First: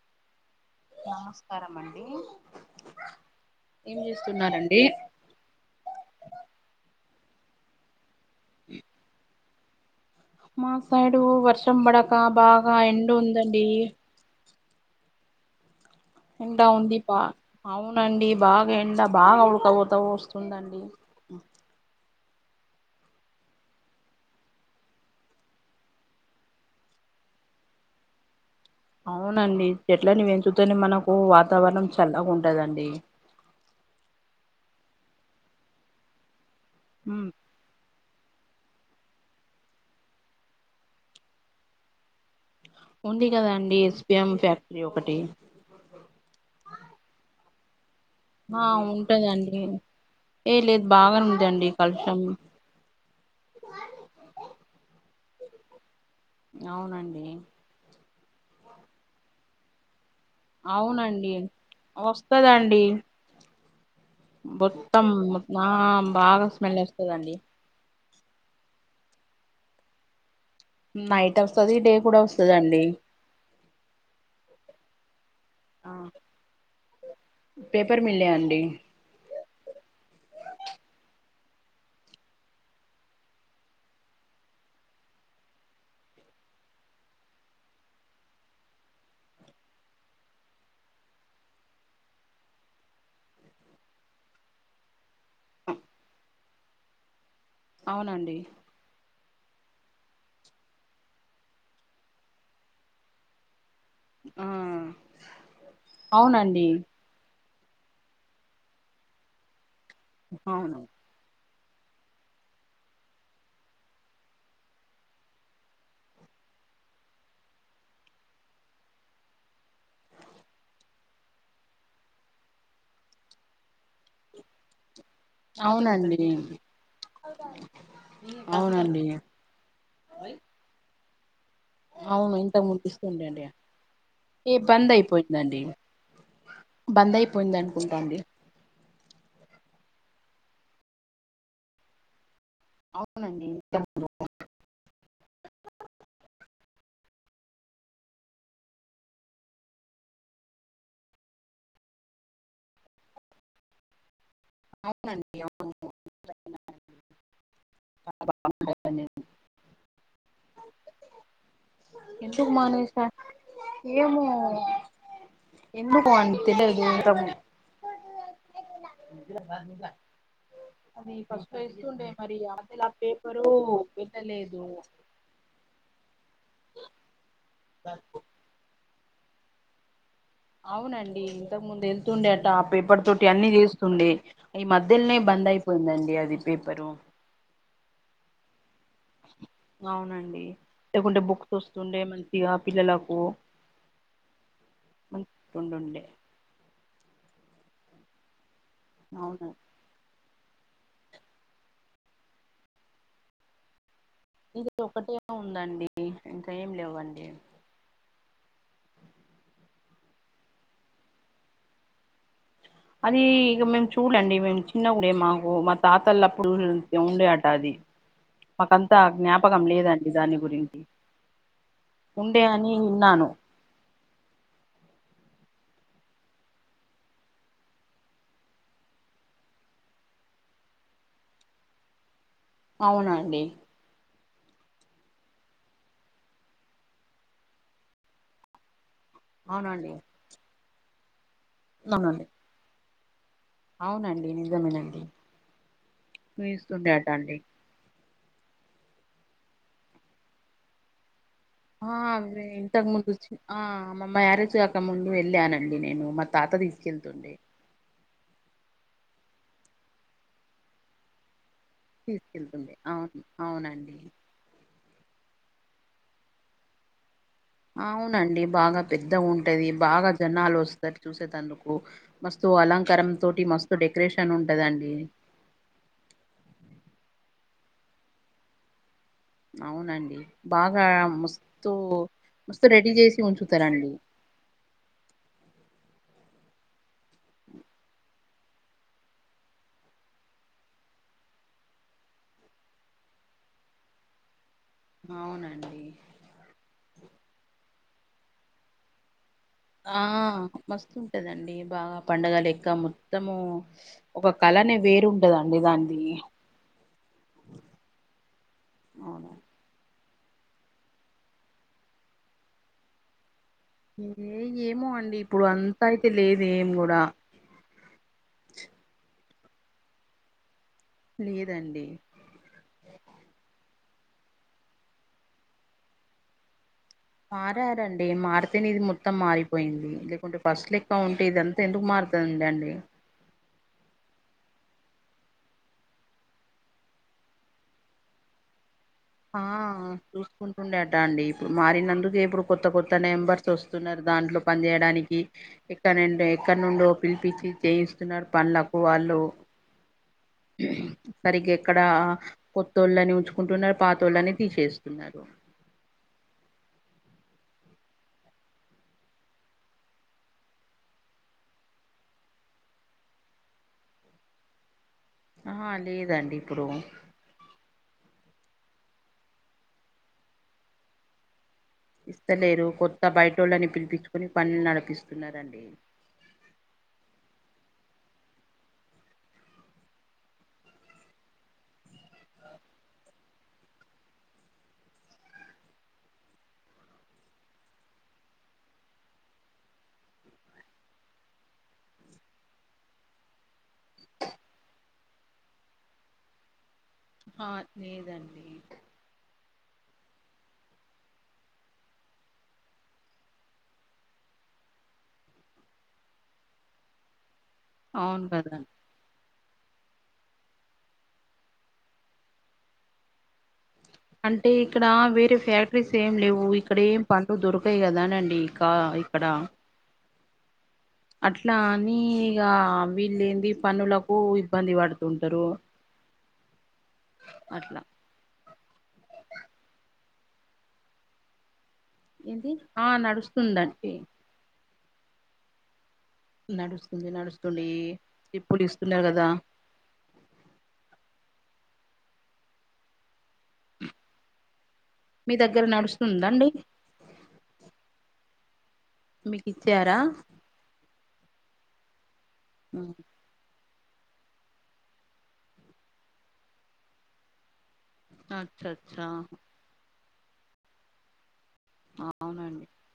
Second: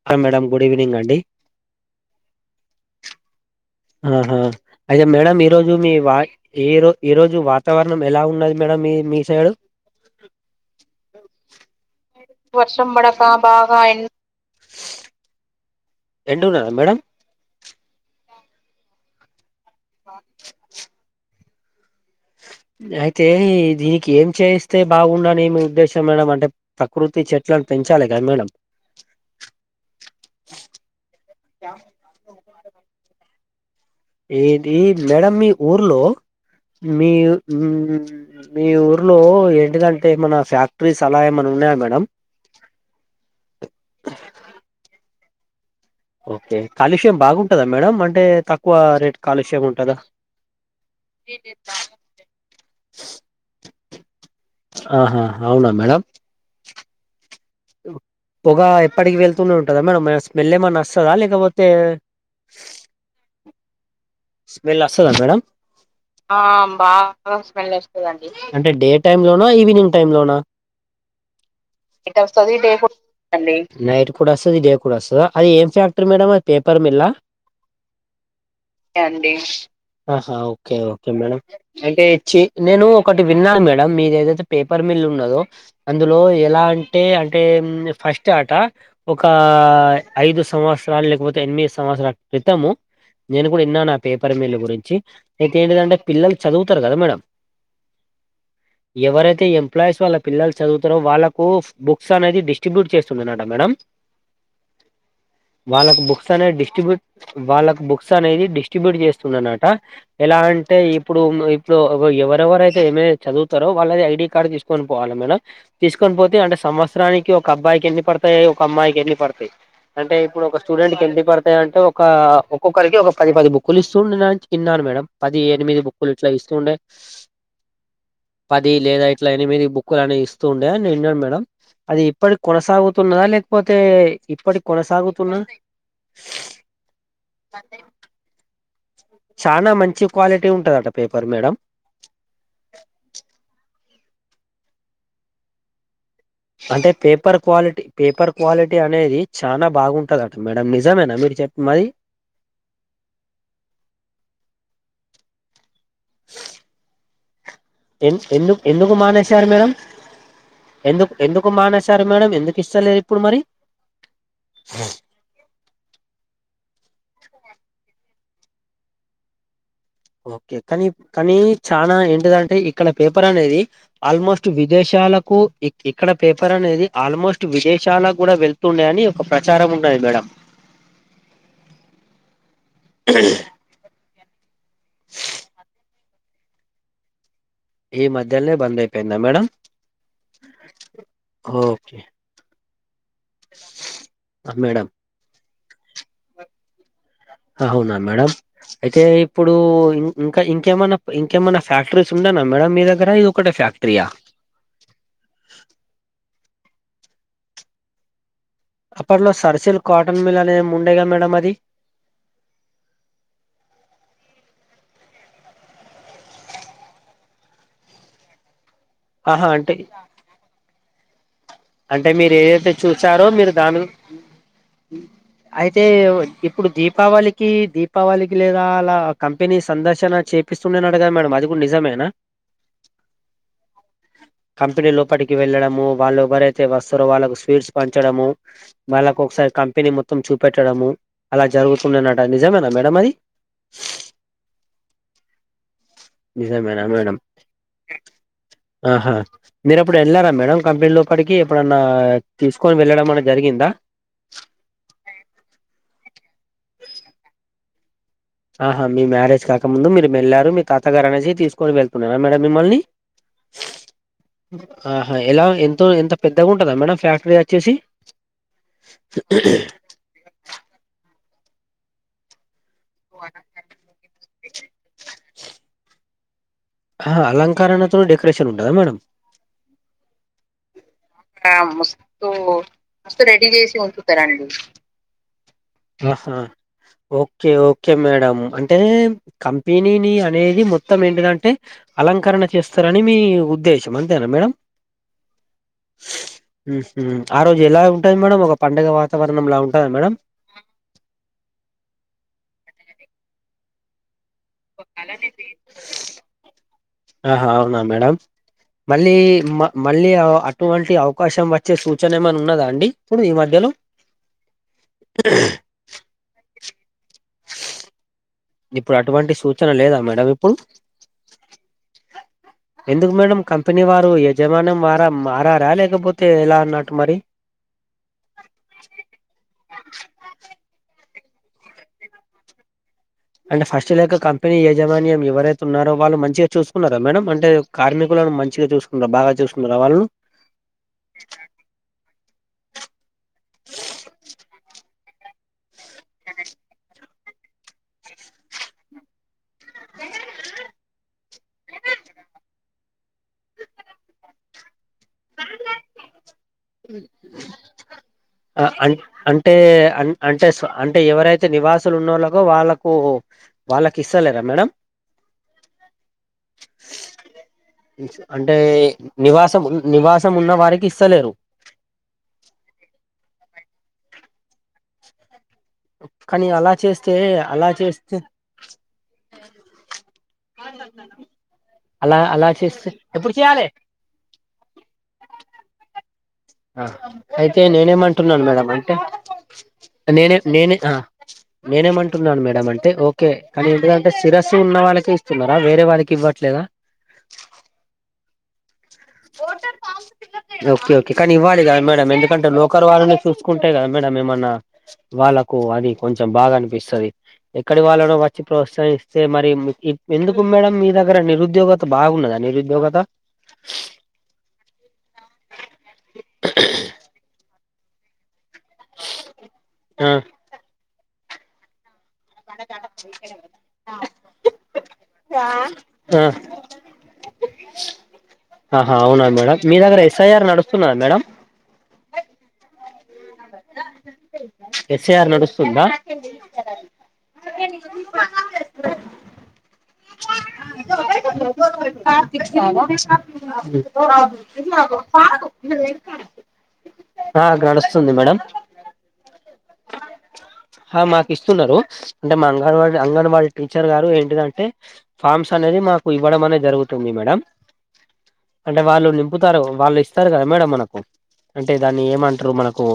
[unintelligible] అండి నమస్కారము అండి ఆహా అయితే మేడము మీరు ఈ రోజు మీ వా ఈ రో ఈ రోజు వాతావరణం ఎలా ఉన్నది మేడం మీ మీ సైడ్ మా సైడు వర్షం పడక బాగా ఎండ ఉందండి ఎండ ఎండున్నదా ఉంది మేడం పా అవునండి బాగా ఎండ బాగా ఉడకవుతా పోస్తుందండి అయితే దీనికి ఏం చేస్తే బాగుండని అని మి ఉద్దేశం మేడం అంటే ప్రకృతి చెట్లను పెంచాలి కదా మేడం అవునండి చెట్లని పెంచుతనే మనకు వాతావరణం చల్లగా ఉంటదండి ఏది మేడం మీ ఊర్లో మీ ఉమ్ మీ ఊరిలో ఏంటిదంటే ఏమన ఫ్యాక్టరీస్ అలా ఏమైన్నా ఉన్నాయా మేడంమ్ ఉంది కదా అండి ఎస్పిఎం ఫ్యాక్టరీ ఒకటి ఓకే కాలుష్యం బాగుంటదా మేడం అంటే ఆ తక్కువ రేట్ ఉంటదండి కాలుష్యం ఉంటదా ఏ లేదు బాగా ఉందండి కలుసం ఆహా అవునా మేడం అవునండి పొగ ఎప్పటికి వెళ్తూనే ఉంటందా మేడం స్మెల్ ఏమన్నా వస్తదా లేకపోతే కదండి స్మెల్ వస్తుందా మేడం ఆ బాగా స్మెల్ వస్తదండి బాగా స్మెల్ అంటే డే టైమ్ లోనా ఈవినింగ్ టైమ్ లోనా నైట్ వస్తది డే కూడా వస్తదండి నైట్ కూడా వస్తుద డే కూడా వస్తద అది ఏం ఆ ఫ్యాక్టర్ మేడమ్ అది పేపర్ మ మిల్ పేపర్ మిల్లే అండి కే అండి ఆహా ఓకే ఓకే మేడం అంటే ఇచ్చి నేను ఒకటి విన్నాను మేడం మీది ఏదైతే పేపర్ మిల్ ఉన్నదో అందులో ఎలా అంటే అంటే ఫస్ట్ ఆట ఒక ఐదు సంవత్సరాలు లేకపోతే ఎనిమిది సంవత్సరాల క్రితము ఇప్పుడు విన్నాను ఆ పేపర్ మీల్ గురించి ఇక ఏంటిదంటే పిల్లలు చదువుతారు కదా మేడం అవునండి ఎవరైతే ఎంప్లాయీస్ వాళ్ళ పిల్లలు చదువుతారో వాళ్ళకు బుక్స్ అనేది డి స్టిబ్యూట్ చేస్తుండేనటా మేడం ఆ వాళ్ళకు బుక్స్ అనే అవునండి డిస్ట్రిబ్యూట్ వాళ్ళకు బుక్స్ అనేది డిస్ట్రిబ్యూట్ చేస్తుండేనట ఎలా అంటే అవును ఇప్పుడు ఇప్పుడు ఎవరెవరైతే ఏమే చదువుతారో వాళ్ళది ఐడి కార్డు తీసుకొని పోవాల మేడం తీసుకొని పోతే అంటే సంవత్సరానికి ఒక అబ్బాయికి ఎన్ని పడతాయి ఒక అమ్మాయికి ఎన్ని పడతాయి అంటే ఇప్పుడు ఒక స్టూడెంట్‌కి ఎన్ని పడతాయి అంటే ఒక ఒకొ కరికి ఒక పది పది బుక్లు ఇస్తుండేన ఇన్నాను మేడం పది ఎనిమిది బుక్కులు అవునండి ఇట్లా ఇస్తుంటే పది అవునండి లేదా ఇట్లా ఎనిమిది బుక్ లాని ఇస్తూ ఉండే అని ఇన్నాను మేడం అది అవును ఇప్పటికీ ఇంతకు ముందు ఇస్తుండే కొనసాగుతున్నదా అండి లేకపోతే ఏ ఇప్పటి బంద్ కొనసాగుతున్నా అయిపోయిందండి బంద్ అయిపోయింది అనుకుంట అండి చానా మంచి క్వాలిటీ ఉంటదట పేపర్ మేడం అవునండి అంటే పేపర్ క్వాలిటీ పేపర్ క్వాలిటీ అనేది చానా బాగుంటాదట మేడం నిజమేనా మీరు చెప్ మాది అవునండి‌అవు ఎ ఎందుకు ఎందుకు మానేశారు మేడం ఎందుకు ఎందుకు మానేశారు మేడం ఎందుకు ఇస్తలేరు ఇప్పుడు మరి ఏమో ఎందుకో అండి తెలియదు ఇంతము ఇవా బా ఓకే కానీ కానీ చానా మరి ఆ ఏంటిదంటే మధ్యల ఇక్కడ పేపర్ పేపరు అనేది ఆల్మోస్ట్ వెళ్ళలేదు విదేశాలకు ఇక్ ఇక్కడ పేపర్ అనేది ఆల్మోస్ట్ విదేశాలకు కూడా వెళ్తుండే అని ఒక ప్రచారం ఉన్నది మేడం అవునండి ఇంతకు ముందు ఎళ్తుండే అట ఆ పేపర్ తోటి అన్ని చేస్తుండే ఈ మధ్యలోనే బంద్ అయిపోయిందండి అది పేపరు ఈ మధ్యల్నే బందయీ అవునండి లేకుంటే బుక్స్ వస్తుండే మంచిగా పిల్లలకు ఆ మేడం మం [inaudible] టుండుండే అవునా మేడం అయితే అవును ఇప్పుడు ఇంకా ఇంకేమైనా ఇంకేమైనా ఫ్యాక్టరీస్ ఉండెనా మేడమ్ మీ దగ్గర ఇది ఒకటే ఫ్యాక్టరీయా ఇది ఒకటే ఉందండి ఇంకా ఏం లేవండి అప్పట్లో సర్సిల్ కాటన్ మిల్ అనేది ఏమో ఉండేగా మేడం అది అది ఇక మేం చూడలే అండి మేము చిన్న కూడే మాకు మా తాతలప్పుడు ఉండే అట అది మాకంతా ఆహా జ్ఞాపకం అంటే లేదండి దాని గురించి అంటే మీరు ఉండే ఏదైతే అని చూసారో విన్నాను మీరు దాని అయితే ఇప్పుడు దీపావళికి దీపావళికి లేదా అలా కంపెనీ సందర్శన చే పిస్తుండేనట కదా మేడం అది కూడా నిజమేనా అవునండి కంపెనీ లోపటికి వెళ్ళడము వాళ్ళు ఎవరై తే వస్తారు వాళ్ళకి స్వీట్స్ పంచడము వాళ్ళకి ఒకసారి కంపెనీ అవునండి మొత్తం చూపెట్టడము అలా అవునండి జరుగుతుండెనట నిజమేనా మేడం అది అవునండి నిజమేనండి నిజమేనా ఈస్తుండేట మేడం అండి ఆహా మీరప్పుడు వెళ్ళానారా మేడం కంపెనీలోకి ఇప్పటికి ఎప్పుడన్నా తీసుకొని వెళ్ళడం అనే జరిగిందా మా మా మ్యారేజ్ కాక ముందు వెళ్ళానండి నేను మా తాత తీసుకెళ్తుండే ఆహా మీ మ్యారేజ్ కాకముందు మీరు వెళ్లారు మీ తాతగారు అనేసి తీసుకొని వెళ్ తీసుకెళ్తుండే అవును అవునండి ఆహా ఎలా ఎంతో ఎంత పెద్దగా ఉంటదా మేడం ఫ్యాక్టరీ వచ్చేసి అవునండి బాగా పెద్దగా ఉంటది బాగా జనాలు వస్తారు చూసేటందుకు మస్తు అలంకారం తోటి మస్తు డెకరేషన్ ఉంటదండి ఆహా అలంకరణతో డెకరేషన్ ఉంటదా మేడం అవునండి బాగా మస్తు మస్తు రెడీ చేసి ఉంచుతారండి ఆహా ఓకే ఓకే మేడం అంటే అంటే కంపెనీని అనేది మొత్తం ఏంటిదంటే అలంకరణ చేస్తారని మీ ఉద్దేశం అంతేనా మేడం అవునండి మ్మ్ హు ఆ రోజు ఎలా ఉంటాది మేడం ఒక పండగ వాతావరణంలా ఉం ఆ మస్తు వుంటదండి బాగా పండగలెక్క మొత్తము ఒక కళనే వేరు ఉంటదండి దాంది ఆహా అవునా మేడం మళ్ళీ అవునా మ మళ్ళీ అటువంటి అవకాశం వచ్చే సూచన ఏమైనా ఉన్నదా అండి ఇప్పుడు ఈ మధ్యలో ఏ ఏమో అండి ఇప్పుడు అంత అయితే లేదు ఏమి కూడా ఇప్పుడు అటువంటి సూచన లేదా మేడం ఇప్పుడు లేదండి ఎందుకు మేడం కంపెనీ వారు యజమానం వారా మారారా లేకపోతే ఎలా అన్నట్టు మరి మారారండి మారితేనే ఇది మొత్తం మారిపోయింది లేకుంటే ఫస్ట్ లెక్క ఉంటే ఇదంత ఎందుకు మారుతుందండి అంటే ఫస్ట్ లేక కంపెనీ యజమాన్యం ఎవరైతే ఉన్నారో వాళ్ళు మంచిగా చూసుకున్నారా మేడం అంటే కార్మికులను మంచిగా చూసుకున్నార బాగా చూసుకున్నరా వాళ్ళు చూసుకుంటూండే అట అండి ఇప్పుడు మారినందుకు ఇప్పుడు కొత్త కొత్త నెంబర్స్ వస్తున్నారు దాంట్లో పనిచేయడానికి ఎక్కనేండి ఎక్కడ నుండో పిలిపిచ్చి చేయిస్తున్నారు పన్లలకు వాళ్ళు సరిగ్గా ఎక్కడ కొత్తోళ్ళని ఉంచుకుంటున్నారు పాతోళ్ళని తీసేస్తున్నారు మ్మ్ [inaudible] ఆ అని అంటే అన్ అంటే స్ ఎవరైతే నివాసులు ఉన్నళ్ళకో వాళ్ళకు వాళ్ళకిస్తలేరా మేడం అహా లేదండి ఇప్పుడు అంటే నివాసం నివాసం ఉన్న వారికి ఇస్తలేరు ఇస్తలేరు కొత్త బయటోళ్ళని పిలిపిచ్చుకొని పనులు నడిపిస్తున్నారండి కనీ అలా చేస్తే అలా చేస్తే అలా అలా చేస్తే అయితే నేనేమంటున్నాను మేడం అంటే నేనేం నేనే నేనేమంటున్నాను మేడం అంటే ఓకే కానీ ఎంటిదంటే సిరస్సు ఉన్న వాళ్ళకే ఇస్తున్నారా వేరే వారికి ఇవ్వట్లేదా ఆ లేదండి ఓటర్ ఫామ్ ఓకే ఓకే కానీ ఇవ్వాలి కదా మేడం ఎందుకంటే లోకల్ వాళ్నే చూసుకుంటే కదా మేడం ఏమన్నా వాళ్ళలకు అది కొంచెం బాగా అనిపిస్తది ఎక్కడి వాళ్ళనో అవును వచ్చి కదా ప్రోత్సహి సే మరి ఎందుకు మేడం మీ దగ్గర నిరుద్యోగత బాగున్నదా నిరుద్యోగత అంటే ఇక్కడ వేరే ఫ్యాక్టరీస్ ఏం లేవు ఇక్కడ ఏం పనులూ దొరకాయి కదానండి ఇంకా ఇక్కడ ఆ అట్లా అన్ని ఇంకా వీళ్ళు ఏంది పనులకు ఇబ్బంది పడుతుంటారు ఆ అట్లా ఆహా అవునా మేడమ్ మీ దగ్గర ఎస్ఐఆర్ నడుస్తున్నధా మేడం ఏంది ఆ నడుస్తుందండి ఎస్ఐఆర్ నడుస్తందా నడుస్తుంది నడుస్తుంది ఇప్పుడు ఇస్తున్నారు కదా కార్ మీ దగ్గర నడుస్తుందండి ఆ గడుస్తుంది మేడంమ్ మీకు ఇచ్చారా ఆ మాకు ఇస్తున్నారు అంటే మా అంగన్వాడి అంగన్వాడి టీచర్ గారు ఏంటిదంటే ఫామ్స్ అనేది మాకు ఇవ్వడం అనేది జరుగుతుంది మేడం అచ్చ అంటే అచ్చా వాళ్ళు నింపుతారు వాళ్ళు ఇస్తారు కదా మేడం మనకు అంటే దాన్ని ఏమంటారు అవునండి మనకు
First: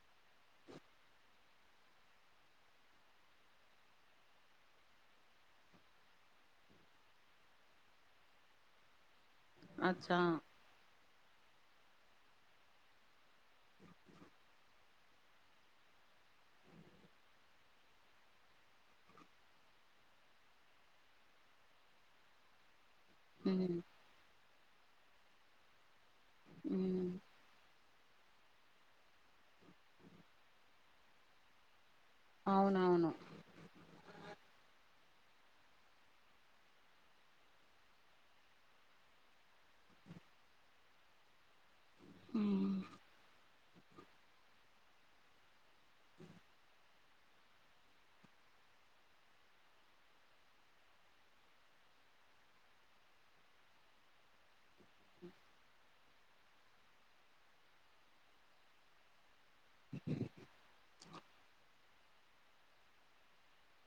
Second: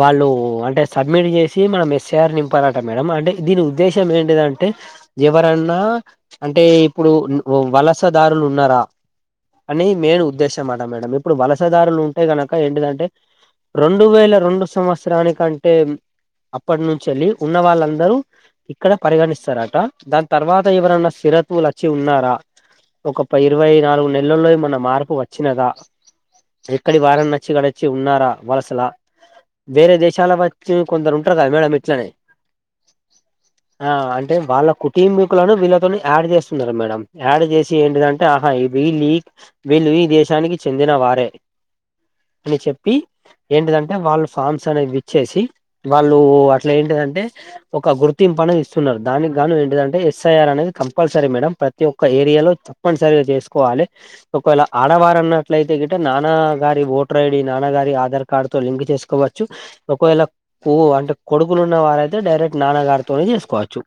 వాళ్ళు అంటే సబ్మిట్ చేసి ఇది మనం ఎస్ఏఆర్ నింపాలట మేడం అంటే దీని ఉద్దేశం ఏంటిదంటే ఎవరన్నా అంటే ఇప్పుడు వలసదారులు ఉన్నారా అనీ అచ్చా మెయిన్ ఉద్దేశం అట మేడం ఇప్పుడు వలసదారులు ఉంటే కనుక ఏంటిదంటే రెండు వేల రెండు సంవత్సరానికంటే అప్పటి నుంచేళ్ళి ఉన్న వాళ్ళందరూ ఇక్కడ పరిగణిస్తారట దాని తర్వాత ఎవరన్నా సిరతువులు వచ్చి ఉన్నారా ఒక ఇరవై ఉమ్ నాలుగు నెలల్లో మన మార్పు వచ్చినదా ఎక్కడి ఉమ్ వారాని నచ్చిడ వచ్చి ఉన్నారా వలసలా వేరే దేశాల వచ్చి కొందరు ఉంటారు కదా మేడం ఇట్లనే అవునవును ఆ అంటే వాళ్ళ కుటుంబీకులను వీళ్ళతోనీ యాడ్ చేస్తున్నారు మేడం యాడ్ చేసి ఏంటిదాం ఆహ విల్లు ఈ దేశానికి చెందిన వారే అని ఉమ్ చెప్పి ఏంటిదంటే వాళ్ళు ఫార్మ్స్ అనేది విచ్చేసి వాళ్ళు అట్లా ఏంటిదంటే ఒక గుర్తింపు అనేది ఇస్తున్నారు దానికి గాను ఏంటిదంటే ఎస్ఐఆర్ అనేది కంపల్సరీ మేడం ప్రతి ఒక్క ఏరియాలో తప్పనిసరిగా చేసుకోవాలి ఒకవేళ ఆడవారు అన్నట్లయితే గిట నాన్న గారి ఓటర్ ఐడి నాన్నగారి ఆధార్ కార్డు తో లింక్ చేసుకోవ ఒకవేళ కో అంటే కొడుకులు ఉన్న వారయితే డైరెక్ట్ నాన్నగారితోనే చేసుకోవచ్చు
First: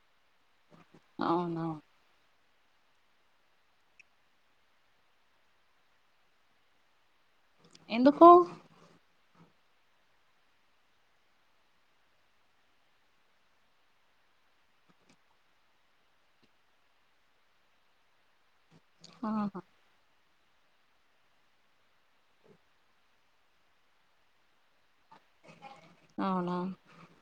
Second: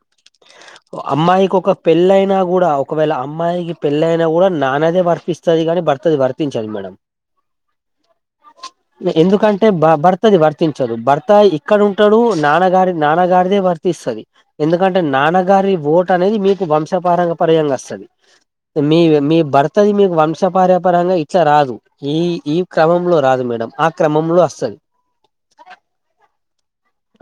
అమ్మాయికి ఒక అవునవును పెళ్ళయినా కూడా ఒకవేళ అమ్మాయికి పెళ్ళయినా కూడా నాన్నదే వర్తిస్తది కానీ బార్తది వర్తించాదు మేడం ఎందుకు ఎందుకంటే బ బర్తది వర్తించదు బర్తా ఇక్కడ ఉంటాడు నాన్నగారి నాన్నగారిదే వర్తిస్తది ఎందుకంటే నాన్నగారి ఓటు అనేది మీకు వంశపార పర్యంగా వస్తది మీ మీ ఆహా బర్తది మీ వం శపారపర్యంగా ఇట్లా రాదు ఈ ఈ క్రమంలో రాదు మేడం ఆ క్రమంలో అస్తది అవునా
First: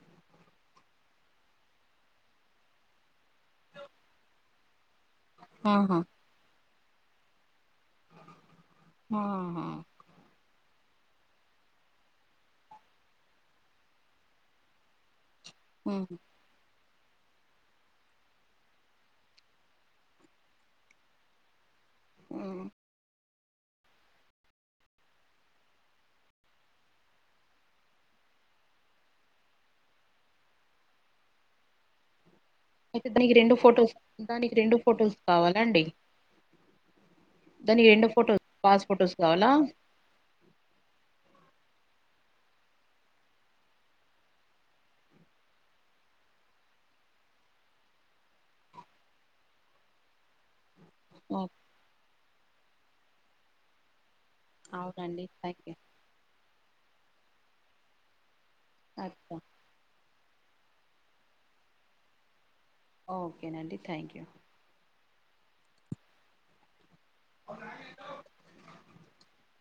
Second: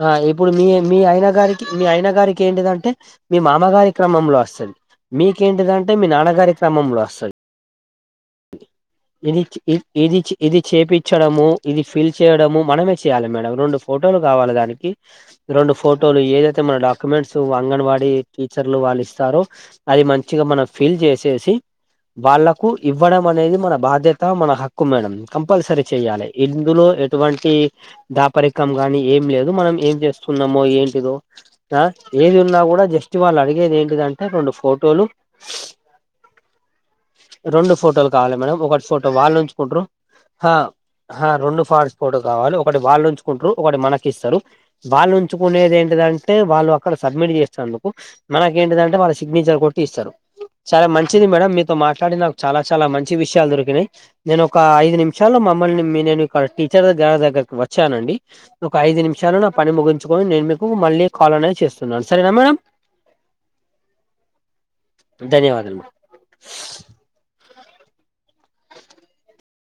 ఆ ఇప్పుడు మీ మీ అయిన గారికి మీ అయిన గారికి ఏంటిదంటే మీ మామగారి క్రమంలో వస్తది మీకేంటిదంటే ఆహా మీ నాన్నగారి క్రమంలో వస్తది ఎని ఇచ్ ఆహా ఇదిచి ఇది చేపించడము ఇది ఫిల్ చేయడము మనమే చేయాలి మేడం రెండు ఫోటోలు కావాలి దానికి రెండు ఫోటోలు ఉమ్ ఏదైతే మన డాక్యుమెంట్స్ అంగన్వాడీ టీచర్లు వాళ్ళు ఇస్తారో అది మంచిగా మనం ఫీల్ చేసేసి ఉమ్ వాళ్ళకు ఇవ్వడం అనేది మన బాధ్యత మన హక్కు మేడం కంపల్సరీ చేయాలి ఇందులో ఎటువంటి దాపరికం గానీ ఏం లేదు మనం ఏం చేస్తున్నామో ఏంటిదో ఆ ఏది ఉన్నా కూడా అయితే జస్ట్ దానికి వాళ్ళు రెండు అడిగేది ఫొటోస్ ఏంటిదంటే రెండు దానికి ఫోటోలు ఫొటోస్ కావాలా అండి రెండు దానికి ఫోటోలు కావాలి ఫొటోస్ మేడం పాస్ ఒకటి ఫోటో ఫొటోస్ కావాలా వాళ్ళుంచుకుంట్ర ఆ రెండు ఫాస్ ఫోటో కావాలి ఒకటి వాళ్ళు ఉంచుకుంటరు ఒకటి మనకి ఇస్తరు వాళ్ళు ఉంచుకునేది ఏంటిదంటే వాళ్ళు అక్కడ సబ్మిట్ చేస్తాందుకు మనక ఏంటిదంటే వాళ్ళ సిగ్నేచర్ కొట్టి ఇస్తరు చాలా మంచిది ఓ మేడం మీతో మాట్లాడి నాకు చాలా చాలా మంచి విషయాలు దొరికినాయి నేను ఒక ఐదు అవునండి నిమిషాల్లో థ్యాంక్ యూ మమ్మల్ని నేను ఇక్కడ టీచర్ ద్గ దగ్గరకి వచ్చానండి ఒక ఐదు అచ్చా నిమిషాలు నా పని ముగించుకొని నేను మీకు మళ్ళీ కాల్ అనేది చేస్తున్నాను సరేనా మేడం ఓకే నండి థ్యాంక్ యూ ధన్యవాదాలు మె అ